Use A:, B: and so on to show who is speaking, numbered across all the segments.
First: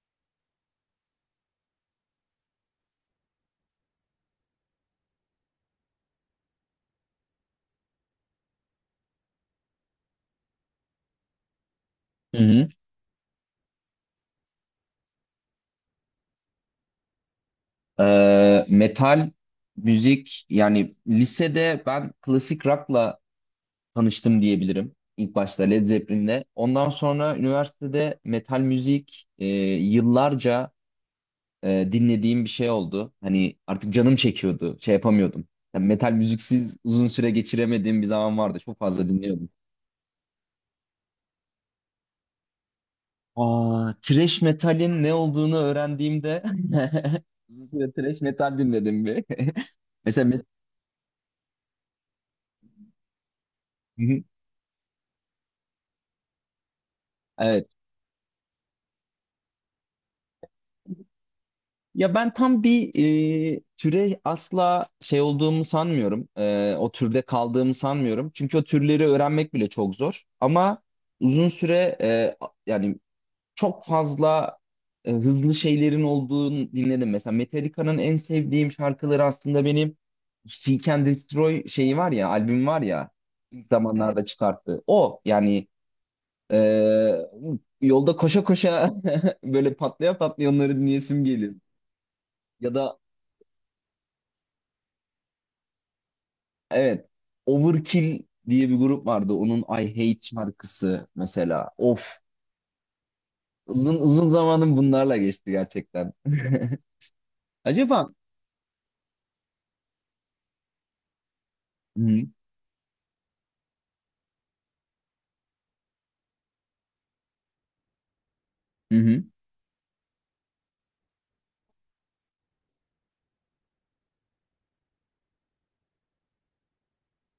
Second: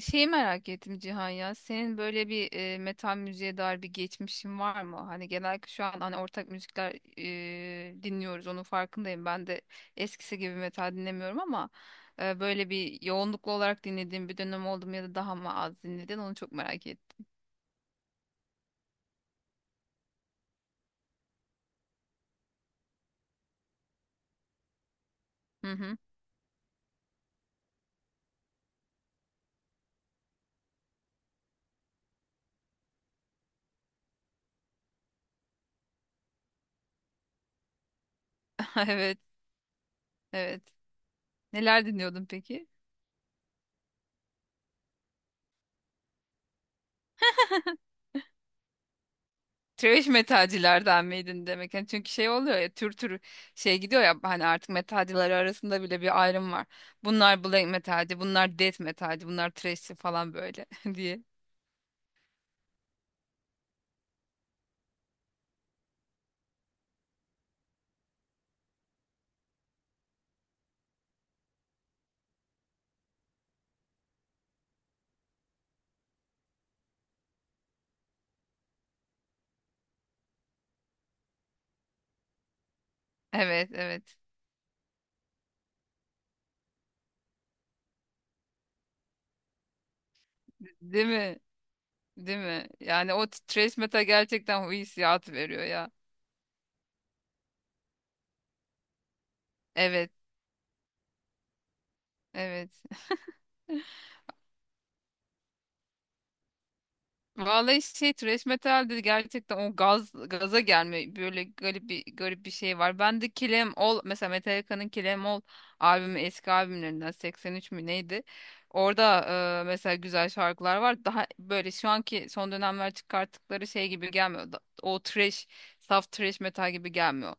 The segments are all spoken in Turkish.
A: Şeyi merak ettim Cihan ya. Senin böyle bir metal müziğe dair bir geçmişin var mı? Hani genellikle şu an hani ortak müzikler dinliyoruz. Onun farkındayım. Ben de eskisi gibi metal dinlemiyorum ama
B: Hı hı.
A: böyle bir yoğunluklu olarak dinlediğim bir dönem oldu mu ya da daha mı az dinledin? Onu çok merak ettim.
B: Metal müzik, yani lisede ben klasik rock'la tanıştım diyebilirim. İlk başta
A: Hı
B: Led
A: hı.
B: Zeppelin'le. Ondan sonra üniversitede metal müzik yıllarca dinlediğim bir şey oldu. Hani artık canım çekiyordu. Şey yapamıyordum. Yani metal müziksiz uzun süre geçiremediğim bir zaman vardı. Çok fazla
A: Evet,
B: dinliyordum.
A: evet. Neler dinliyordun peki?
B: Aa, thrash metalin ne olduğunu öğrendiğimde uzun süre thrash metal dinledim bir.
A: Trash
B: Mesela met-
A: metalcilerden miydin demek? Yani çünkü şey oluyor ya, tür tür şey
B: Hı
A: gidiyor ya
B: hı.
A: hani, artık metalcileri arasında bile bir ayrım var. Bunlar
B: Evet.
A: black metalci, bunlar death metalci, bunlar thrashçi falan böyle diye.
B: Ya ben tam bir türe asla şey olduğumu sanmıyorum. O türde kaldığımı sanmıyorum. Çünkü o türleri öğrenmek bile çok zor. Ama uzun süre yani çok fazla hızlı şeylerin olduğunu dinledim. Mesela Metallica'nın en sevdiğim şarkıları aslında benim Seek and Destroy şeyi var ya, albüm var ya ilk Evet.
A: Evet, evet.
B: zamanlarda çıkarttı. O yani e, yolda koşa koşa böyle patlaya patlaya onları
A: Değil
B: dinleyesim
A: mi?
B: geliyor.
A: Değil mi?
B: Ya da
A: Yani o thrash metal gerçekten o hissiyatı veriyor ya.
B: Evet. Overkill diye bir grup vardı. Onun I
A: Evet.
B: Hate şarkısı mesela. Of.
A: Evet.
B: Uzun uzun zamanım bunlarla geçti gerçekten.
A: Vallahi
B: Acaba
A: şey trash metal dedi gerçekten, o gaz gaza gelme böyle garip
B: Hı
A: bir
B: hı.
A: garip bir şey var. Ben de Kill 'Em, mesela Metallica'nın Kill 'Em albümü eski albümlerinden 83 mü neydi? Orada
B: hı.
A: mesela güzel şarkılar var. Daha böyle şu anki son dönemler çıkarttıkları şey gibi gelmiyor. O trash, saf trash metal gibi gelmiyor.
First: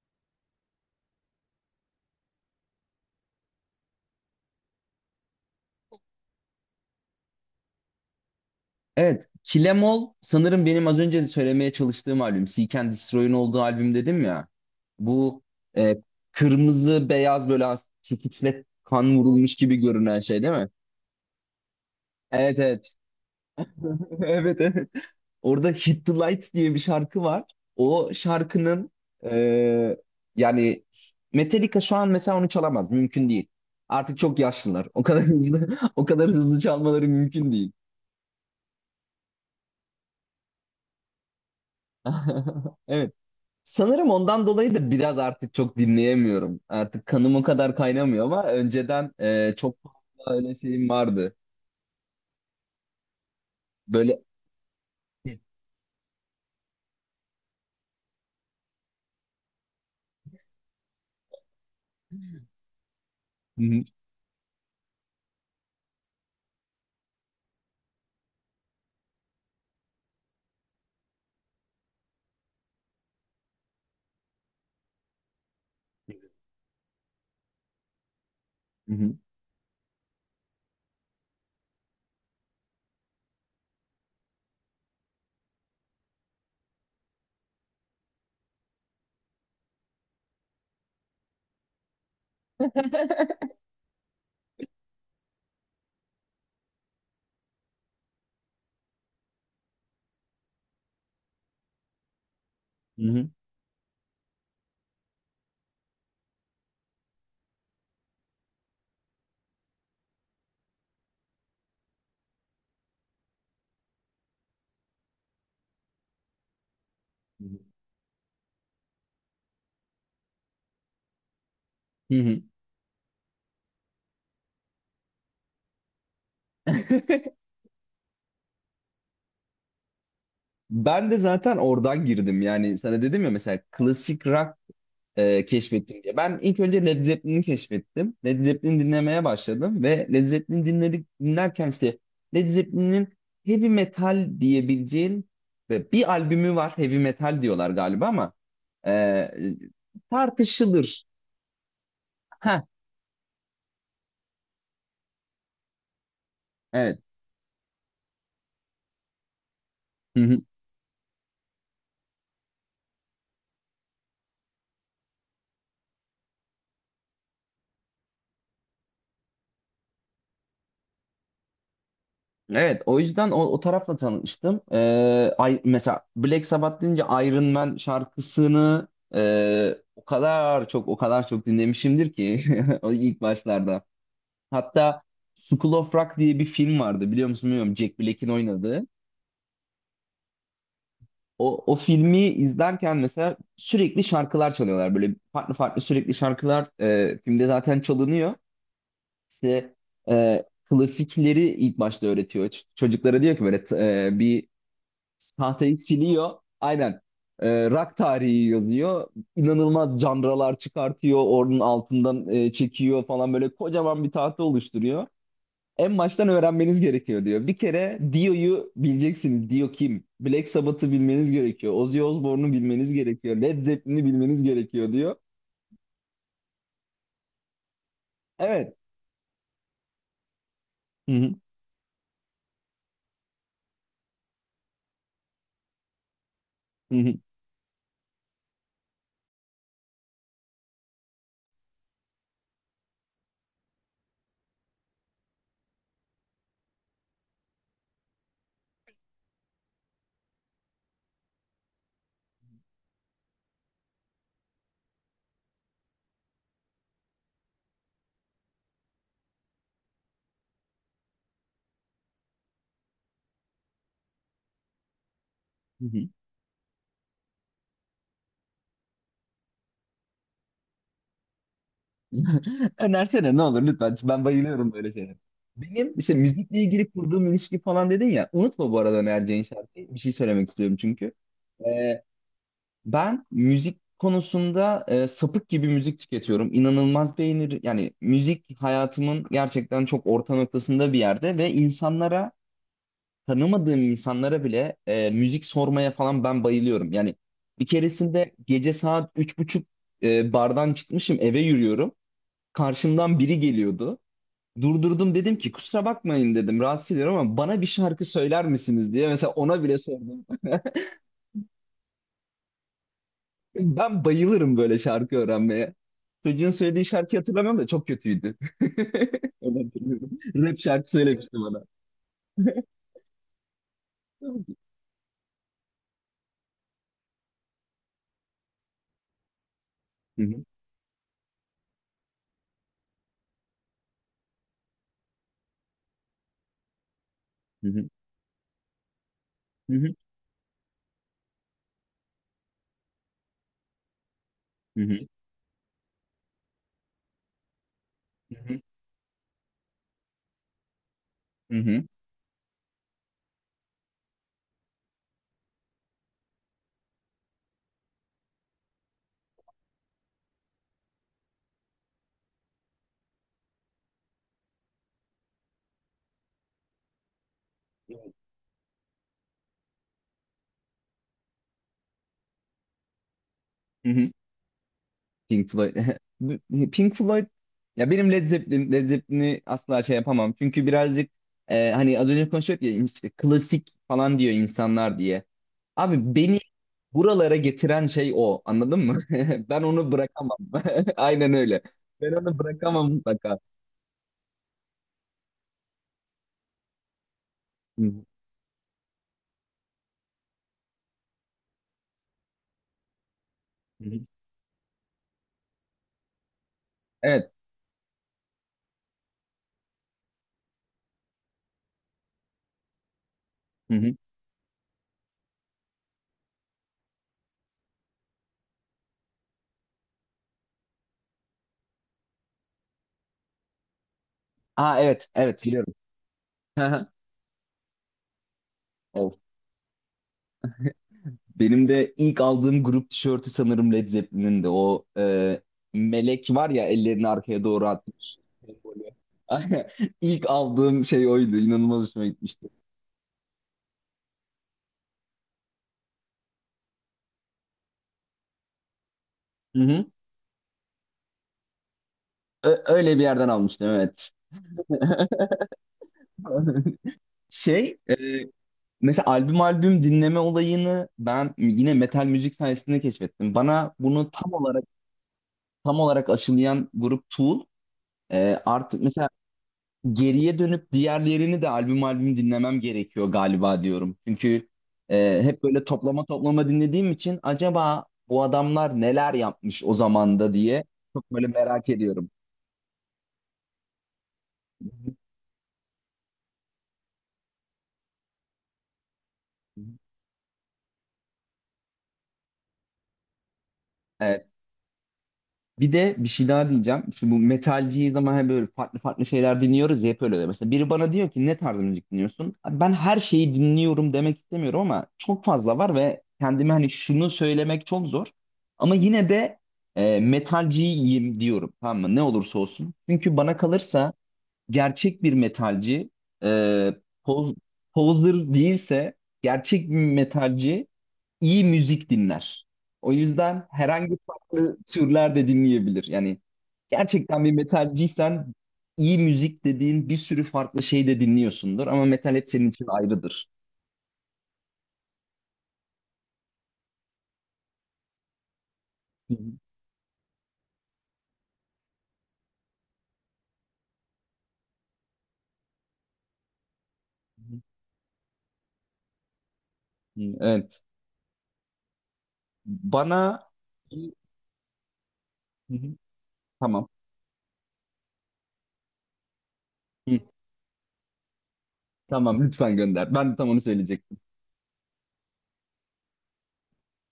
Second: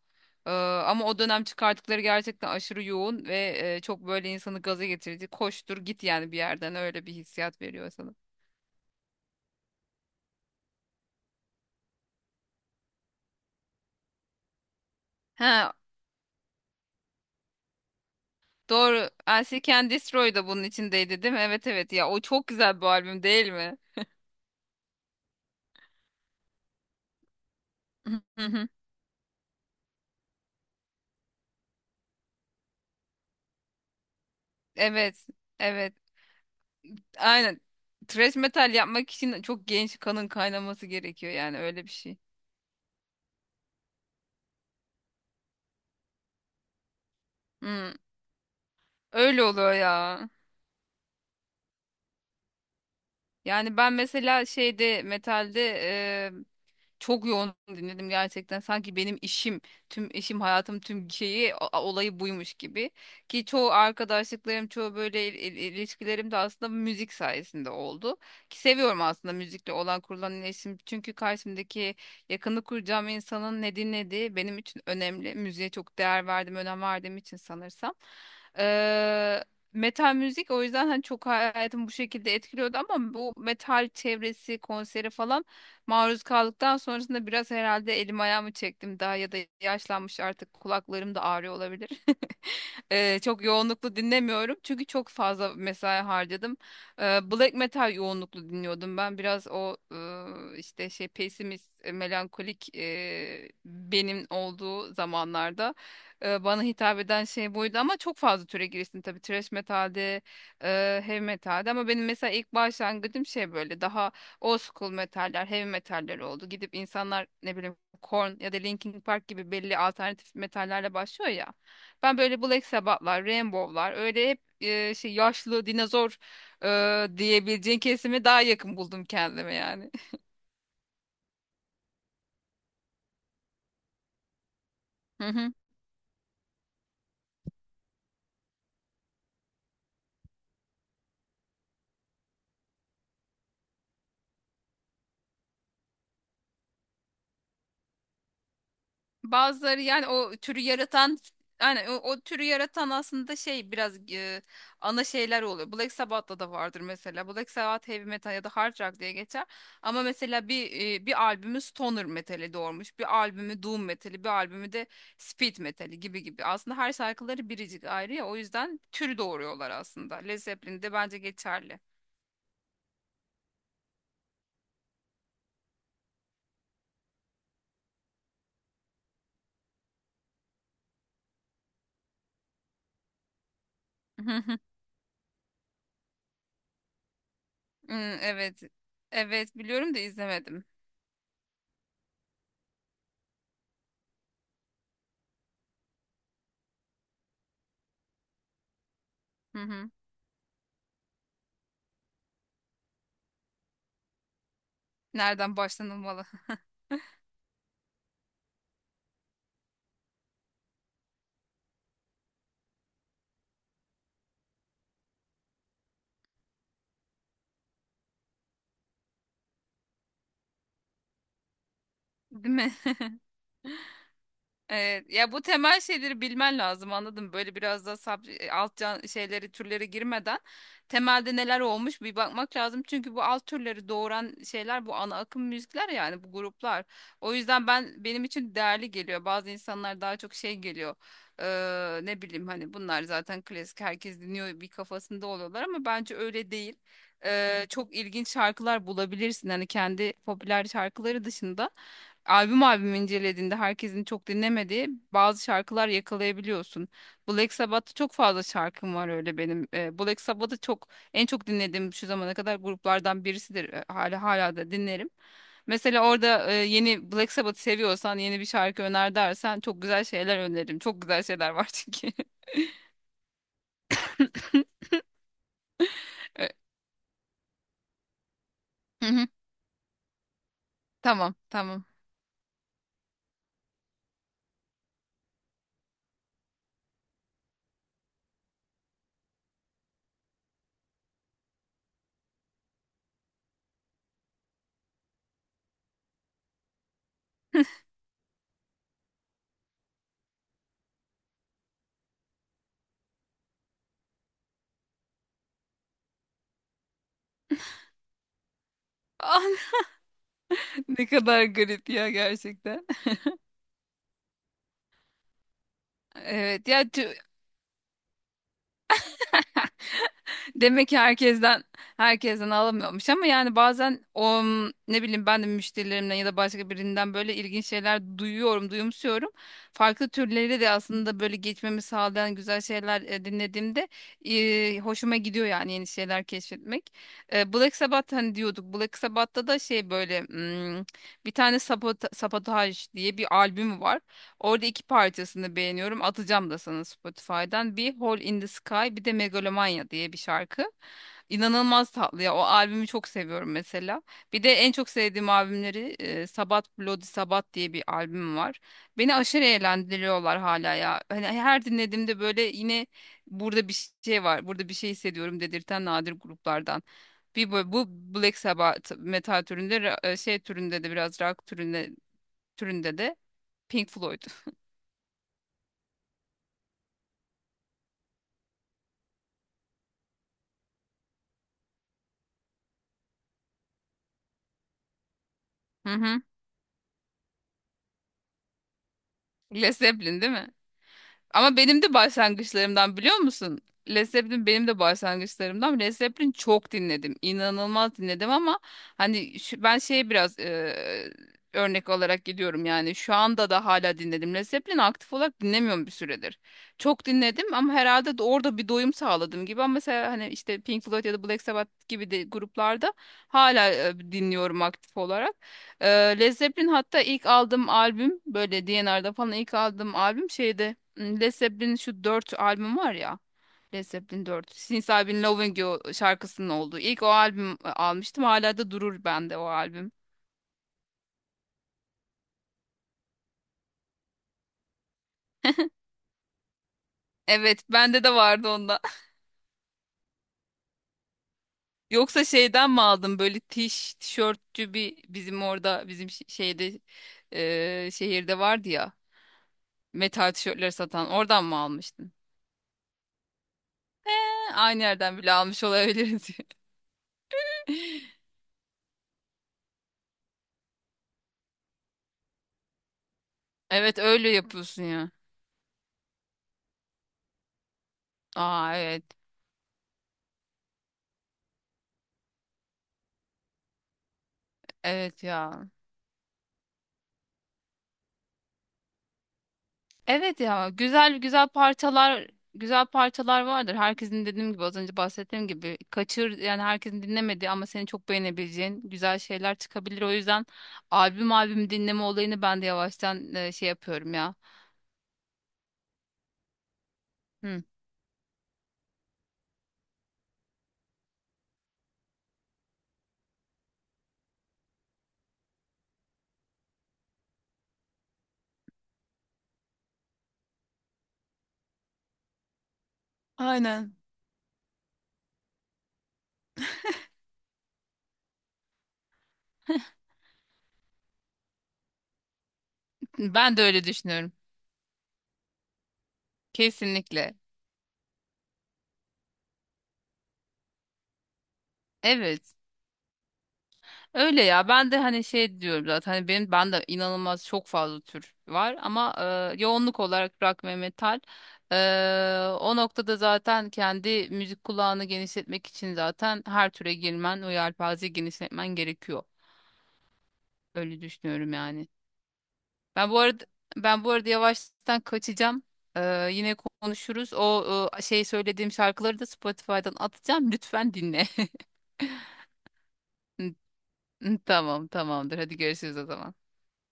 A: E, Ama o dönem çıkarttıkları gerçekten aşırı yoğun ve çok böyle insanı gaza getirici. Koştur git yani, bir yerden öyle bir hissiyat veriyor sana.
B: Evet. Kilemol sanırım benim az önce de söylemeye çalıştığım albüm. Seek and Destroy'un olduğu albüm dedim ya. Bu
A: He.
B: e, kırmızı beyaz böyle as- çekiçle
A: Doğru.
B: kan vurulmuş
A: I
B: gibi
A: Can
B: görünen
A: Destroy
B: şey
A: da
B: değil
A: bunun
B: mi?
A: içindeydi değil mi? Evet, evet ya, o çok
B: Evet
A: güzel bir
B: evet.
A: albüm değil mi?
B: Evet evet. Orada Hit the Lights diye bir şarkı var. O
A: Hı hı.
B: şarkının e, yani Metallica şu an mesela onu çalamaz. Mümkün değil. Artık çok yaşlılar. O kadar
A: Evet.
B: hızlı
A: Evet.
B: o kadar hızlı çalmaları mümkün
A: Aynen.
B: değil.
A: Thrash metal yapmak için çok genç kanın kaynaması gerekiyor yani, öyle bir şey.
B: Evet. Sanırım ondan dolayı da biraz artık çok dinleyemiyorum. Artık kanım o kadar
A: Hı.
B: kaynamıyor ama önceden
A: Öyle oluyor
B: çok
A: ya.
B: fazla öyle şeyim vardı.
A: Yani ben
B: Böyle
A: mesela şeyde,
B: Hı
A: metalde çok yoğun dinledim gerçekten. Sanki benim işim, tüm işim, hayatım, tüm şeyi, olayı buymuş gibi. Ki çoğu
B: hı,
A: arkadaşlıklarım, çoğu böyle ilişkilerim de aslında müzik sayesinde oldu. Ki seviyorum aslında müzikle olan kurulan iletişim. Çünkü karşımdaki yakını kuracağım insanın ne dinlediği benim için önemli. Müziğe çok değer verdim, önem verdiğim için sanırsam.
B: hı hı,
A: Eee Metal müzik o yüzden hani çok hayatımı bu şekilde etkiliyordu, ama bu metal çevresi konseri falan maruz kaldıktan sonrasında biraz herhalde elim ayağımı çektim daha, ya da yaşlanmış artık kulaklarım da ağrıyor olabilir. Çok yoğunluklu dinlemiyorum çünkü çok fazla mesai harcadım. Black metal yoğunluklu dinliyordum ben. Biraz o işte şey pesimist, melankolik
B: hı
A: benim olduğu zamanlarda bana hitap eden şey buydu, ama çok fazla türe giriştim tabii. Thrash metalde, heavy metalde, ama benim mesela ilk başlangıcım şey böyle daha old school metaller, heavy metaller oldu. Gidip insanlar
B: hı,
A: ne bileyim Korn ya da Linkin Park gibi belli alternatif metallerle başlıyor ya.
B: hı
A: Ben
B: hı.
A: böyle Black Sabbath'lar, Rainbow'lar öyle hep şey yaşlı dinozor diyebileceğin kesime daha yakın buldum kendime yani.
B: Ben de zaten oradan girdim. Yani sana dedim ya mesela klasik rock
A: Hı hı.
B: keşfettim diye. Ben ilk önce Led Zeppelin'i keşfettim. Led Zeppelin dinlemeye başladım ve Led Zeppelin dinledik dinlerken işte Led Zeppelin'in heavy metal diyebileceğin ve bir albümü var heavy metal diyorlar galiba ama e, e,
A: Bazıları yani o türü
B: tartışılır.
A: yaratan, yani o türü
B: Ha
A: yaratan aslında şey biraz ana şeyler oluyor. Black Sabbath'ta da vardır
B: evet.
A: mesela. Black Sabbath heavy metal ya da hard rock diye geçer. Ama mesela bir albümü stoner metali doğurmuş, bir albümü doom metali, bir albümü de speed metali gibi gibi. Aslında her şarkıları biricik ayrı ya, o yüzden tür doğuruyorlar aslında. Led Zeppelin de bence geçerli.
B: Evet, o yüzden o, o tarafla tanıştım. Ay, mesela Black Sabbath deyince Iron Man şarkısını o kadar çok o kadar çok dinlemişimdir ki o ilk başlarda.
A: Hı, hı.
B: Hatta School of Rock diye bir film vardı biliyor musun bilmiyorum
A: Hı.
B: Jack Black'in
A: Evet.
B: oynadığı.
A: Evet, biliyorum da izlemedim.
B: O, o filmi izlerken mesela sürekli şarkılar çalıyorlar böyle farklı farklı sürekli şarkılar filmde zaten çalınıyor.
A: Hı
B: İşte
A: hı.
B: klasikleri ilk başta öğretiyor. Ç- Çocuklara diyor ki böyle t- bir
A: Nereden
B: Tahtayı
A: başlanılmalı?
B: siliyor. Aynen. Rock tarihi yazıyor. İnanılmaz canralar çıkartıyor. Onun altından çekiyor falan böyle kocaman bir tahta oluşturuyor. En baştan öğrenmeniz gerekiyor diyor. Bir kere Dio'yu bileceksiniz. Dio kim? Black Sabbath'ı bilmeniz gerekiyor. Ozzy Osbourne'u
A: Değil mi?
B: bilmeniz gerekiyor. Led Zeppelin'i bilmeniz gerekiyor
A: Evet,
B: diyor.
A: ya bu temel şeyleri bilmen lazım anladım. Böyle biraz da sab
B: Evet.
A: alt can şeyleri türleri girmeden
B: Hı hı,
A: temelde neler olmuş bir bakmak lazım. Çünkü bu alt türleri doğuran şeyler bu ana akım müzikler, yani bu gruplar.
B: hı hı,
A: O yüzden benim için değerli geliyor. Bazı insanlar daha çok şey geliyor. Ne bileyim hani bunlar zaten klasik, herkes dinliyor, bir kafasında oluyorlar ama bence öyle değil. Çok ilginç şarkılar bulabilirsin hani, kendi popüler şarkıları dışında albüm albüm incelediğinde herkesin çok dinlemediği bazı şarkılar yakalayabiliyorsun. Black Sabbath'ta çok fazla şarkım var öyle benim. Black Sabbath'ı en çok dinlediğim şu zamana kadar gruplardan birisidir. Hala da dinlerim.
B: hı hı.
A: Mesela orada yeni Black Sabbath seviyorsan yeni bir şarkı öner dersen çok güzel şeyler öneririm. Çok güzel şeyler var çünkü.
B: Önersene ne olur lütfen. Ben bayılıyorum böyle şeylere. Benim işte
A: Ee,
B: müzikle ilgili kurduğum ilişki falan dedin ya. Unutma bu arada
A: hı hı.
B: önereceğin şarkıyı. Bir şey söylemek istiyorum çünkü.
A: Tamam, tamam.
B: Ee, ben müzik konusunda sapık gibi müzik tüketiyorum. İnanılmaz beğenir. Yani müzik hayatımın gerçekten çok orta noktasında bir yerde ve insanlara tanımadığım insanlara bile müzik sormaya falan ben bayılıyorum. Yani bir keresinde gece saat üç buçuk bardan çıkmışım eve yürüyorum. Karşımdan biri geliyordu. Durdurdum dedim ki kusura bakmayın dedim rahatsız ediyorum ama bana bir şarkı söyler misiniz diye mesela ona bile sordum.
A: Ne kadar garip ya gerçekten.
B: Ben bayılırım böyle şarkı öğrenmeye. Çocuğun
A: Evet
B: söylediği
A: ya.
B: şarkıyı hatırlamıyorum da çok kötüydü. Onu hatırlıyorum. Rap
A: Demek
B: şarkı
A: ki
B: söylemişti bana.
A: herkesten alamıyormuş, ama yani bazen
B: Hı
A: o, ne bileyim, ben de müşterilerimden ya da başka birinden böyle ilginç şeyler duyuyorum, duyumsuyorum. Farklı
B: hı,
A: türleri de aslında böyle geçmemi sağlayan güzel şeyler dinlediğimde hoşuma gidiyor yani, yeni şeyler keşfetmek.
B: hı
A: Black
B: hı,
A: Sabbath hani diyorduk. Black Sabbath'ta da
B: hı
A: şey
B: hı,
A: böyle bir tane Sabotage diye bir albüm var. Orada
B: hı
A: iki
B: hı,
A: parçasını beğeniyorum. Atacağım da sana Spotify'dan. Bir Hole
B: hı
A: in the
B: hı,
A: Sky, bir de Megalomania diye bir şarkı.
B: hı hı,
A: İnanılmaz tatlı ya. O albümü çok seviyorum mesela. Bir de en çok sevdiğim albümleri Sabat Bloody Sabat diye bir albüm var. Beni aşırı eğlendiriyorlar hala ya. Hani her dinlediğimde böyle yine burada bir şey var. Burada bir şey hissediyorum dedirten nadir gruplardan. Bir bu Black Sabbath metal türünde şey türünde de biraz rock türünde de Pink
B: hı hı.
A: Floyd.
B: Pink Floyd. Bu- Pink Floyd ya benim Led Zeppelin, Led Zeppelin'i asla şey yapamam. Çünkü birazcık hani az önce konuşuyorduk ya işte klasik falan diyor insanlar diye.
A: Hı
B: Abi
A: hı.
B: beni buralara getiren şey o. Anladın mı? Ben
A: Led
B: onu
A: Zeppelin değil
B: bırakamam.
A: mi?
B: Aynen
A: Ama
B: öyle.
A: benim de
B: Ben onu bırakamam
A: başlangıçlarımdan, biliyor
B: mutlaka.
A: musun? Led Zeppelin benim de başlangıçlarımdan. Led Zeppelin çok dinledim.
B: Hı
A: İnanılmaz
B: hı.
A: dinledim ama hani ben şeye biraz örnek olarak gidiyorum, yani şu anda da
B: Hı
A: hala
B: hı.
A: dinledim. Led Zeppelin aktif olarak dinlemiyorum bir süredir. Çok
B: Evet.
A: dinledim ama herhalde de orada bir doyum sağladım gibi, ama mesela hani işte Pink Floyd ya da Black Sabbath gibi de gruplarda hala
B: Hı hı.
A: dinliyorum aktif olarak. Led Zeppelin hatta ilk aldığım albüm böyle D&R'da falan ilk aldığım albüm şeyde Led Zeppelin şu 4 albüm var ya. Led Zeppelin 4.
B: Aa
A: Since I've
B: evet,
A: Been
B: evet
A: Loving
B: biliyorum.
A: You şarkısının olduğu. İlk o albüm almıştım. Hala da durur
B: Of.
A: bende o albüm.
B: Benim de ilk aldığım grup tişörtü sanırım Led Zeppelin'in de o melek var ya ellerini arkaya
A: Evet,
B: doğru
A: bende de
B: atmış.
A: vardı onda.
B: Sembolü. İlk aldığım şey oydu. İnanılmaz hoşuma
A: Yoksa
B: gitmişti.
A: şeyden mi aldım böyle tişörtçü bir bizim orada, bizim şeyde, şehirde vardı ya
B: Hı hı.
A: metal tişörtleri satan, oradan mı almıştın?
B: Ö- öyle bir yerden almıştım evet.
A: He, aynı yerden bile almış olabiliriz.
B: Şey mesela albüm albüm dinleme olayını ben yine metal müzik sayesinde keşfettim. Bana
A: Evet,
B: bunu
A: öyle
B: tam olarak
A: yapıyorsun ya.
B: tam olarak aşılayan grup Tool.
A: Aa,
B: Artık
A: evet.
B: mesela geriye dönüp diğerlerini de albüm albüm dinlemem gerekiyor galiba diyorum. Çünkü
A: Evet
B: hep böyle
A: ya.
B: toplama toplama dinlediğim için acaba bu adamlar neler yapmış o zamanda
A: Evet
B: diye
A: ya.
B: çok
A: Güzel
B: böyle
A: güzel
B: merak ediyorum.
A: parçalar, güzel parçalar vardır. Herkesin dediğim gibi, az önce bahsettiğim gibi kaçır yani, herkesin dinlemediği ama senin çok beğenebileceğin güzel şeyler çıkabilir. O yüzden albüm albüm dinleme olayını ben de yavaştan şey yapıyorum
B: Evet.
A: ya.
B: Bir de bir şey daha diyeceğim. Şu bu
A: Hı.
B: metalciyi zaman hep böyle farklı farklı şeyler dinliyoruz ya hep öyle oluyor. Mesela biri bana diyor ki ne tarz müzik dinliyorsun? Abi ben her şeyi dinliyorum demek istemiyorum ama çok fazla var ve kendime hani şunu söylemek çok zor. Ama yine de metalciyim diyorum tamam mı? Ne olursa olsun. Çünkü bana kalırsa
A: Aynen.
B: gerçek bir metalci e, poz, poser değilse gerçek bir metalci iyi müzik dinler. O yüzden
A: Ben de öyle
B: herhangi
A: düşünüyorum.
B: farklı türler de dinleyebilir. Yani gerçekten bir
A: Kesinlikle.
B: metalciysen iyi müzik dediğin bir sürü farklı şey de dinliyorsundur ama metal hep senin
A: Evet.
B: için ayrıdır.
A: Öyle ya, ben de hani şey diyorum zaten hani ben de inanılmaz, çok fazla tür var
B: Hı
A: ama
B: hı,
A: yoğunluk olarak rock ve metal. E, O noktada zaten kendi müzik kulağını genişletmek için zaten her türe
B: hı
A: girmen, o yelpazeyi genişletmen gerekiyor.
B: hı. Evet.
A: Öyle düşünüyorum yani. Ben bu
B: Bana
A: arada
B: Hı
A: ben bu arada yavaştan
B: hı.
A: kaçacağım. Yine
B: tamam.
A: konuşuruz. O şey söylediğim şarkıları da Spotify'dan
B: Hı,
A: atacağım. Lütfen dinle.
B: tamam lütfen gönder. Ben de tam onu söyleyecektim.
A: Tamam, tamamdır. Hadi görüşürüz o zaman.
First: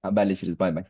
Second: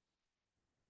B: Haberleşiriz. Bay bay.